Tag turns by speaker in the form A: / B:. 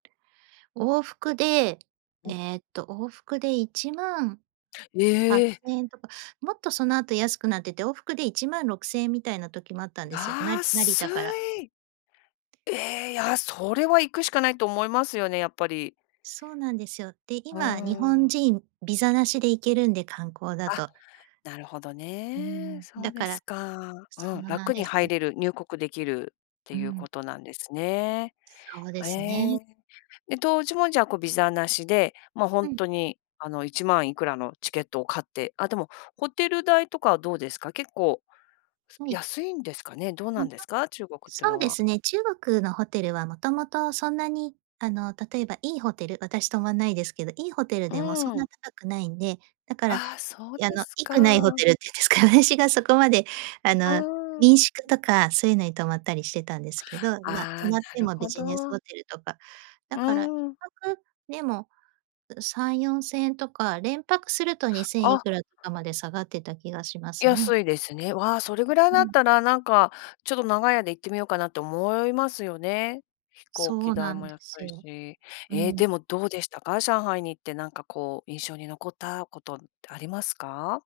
A: 往復で、
B: うん。
A: ええと、往復でいちまんはっ
B: ええ。
A: せんえんとか、もっとその後安くなってて、往復で1万6千円みたいな時もあったんですよ、なり成
B: 安
A: 田から。
B: い。ええ、いや、それは行くしかないと思いますよね、やっぱり。
A: そうなんですよ。で、
B: うー
A: 今、日本
B: ん。
A: 人ビザなしで行けるんで、観光だ
B: あ、
A: と。
B: なるほど
A: うー
B: ね。
A: ん。
B: そ
A: だ
B: うで
A: から
B: すか。
A: そ
B: うん。
A: うなん
B: 楽
A: で
B: に
A: す
B: 入
A: よ。
B: れる、入国できるって
A: う
B: いう
A: ん。
B: ことなんですね。
A: そうで
B: え
A: す
B: え。
A: ね。
B: で、当時も、じゃあ、こう、ビザなしで、ま、ほ
A: う
B: ん
A: ん。
B: とに、あの、1万いくらのチケットを買って。あ、でも、ホテル代とかはどうですか？結構、す
A: はい。
B: 安いんですかね、どうな
A: も
B: ん
A: と
B: ですか？中国っていう
A: そう
B: の
A: で
B: は。
A: すね、中国のホテルは、元々そんなに、あの、例えばいいホテル、私、泊まんないですけど、いいホテル
B: う
A: でもそ
B: ー
A: んな
B: ん。
A: 高くないんで、だから、
B: ああ、そう
A: い
B: で
A: あの、
B: す
A: いくないホテ
B: か。
A: ルっていうんですか？私がそこまで、あ
B: う
A: の、
B: ーん。
A: 民宿とかそういうのに泊まったりしてたんですけど、まあ、泊
B: ああ、
A: まって
B: なる
A: もビ
B: ほ
A: ジネス
B: ど。
A: ホテルとか。
B: う
A: だからいっ
B: ーん。
A: ぱくでも、うう、3、4千円とか、連泊すると2千い
B: あ。
A: くらとかまで下がってた気がしますね。
B: 安いですね。わあ、それぐらい
A: う
B: だっ
A: ん。
B: たら、なんか、ちょっと長い間行ってみようかなと思いますよね。飛行
A: そ
B: 機
A: う
B: 代
A: なん
B: も
A: で
B: 安
A: す
B: い
A: よ。
B: し。
A: う
B: え、で
A: ん。
B: も、どうでしたか？上海に行って、なんか、こう、印象に残ったことってありますか？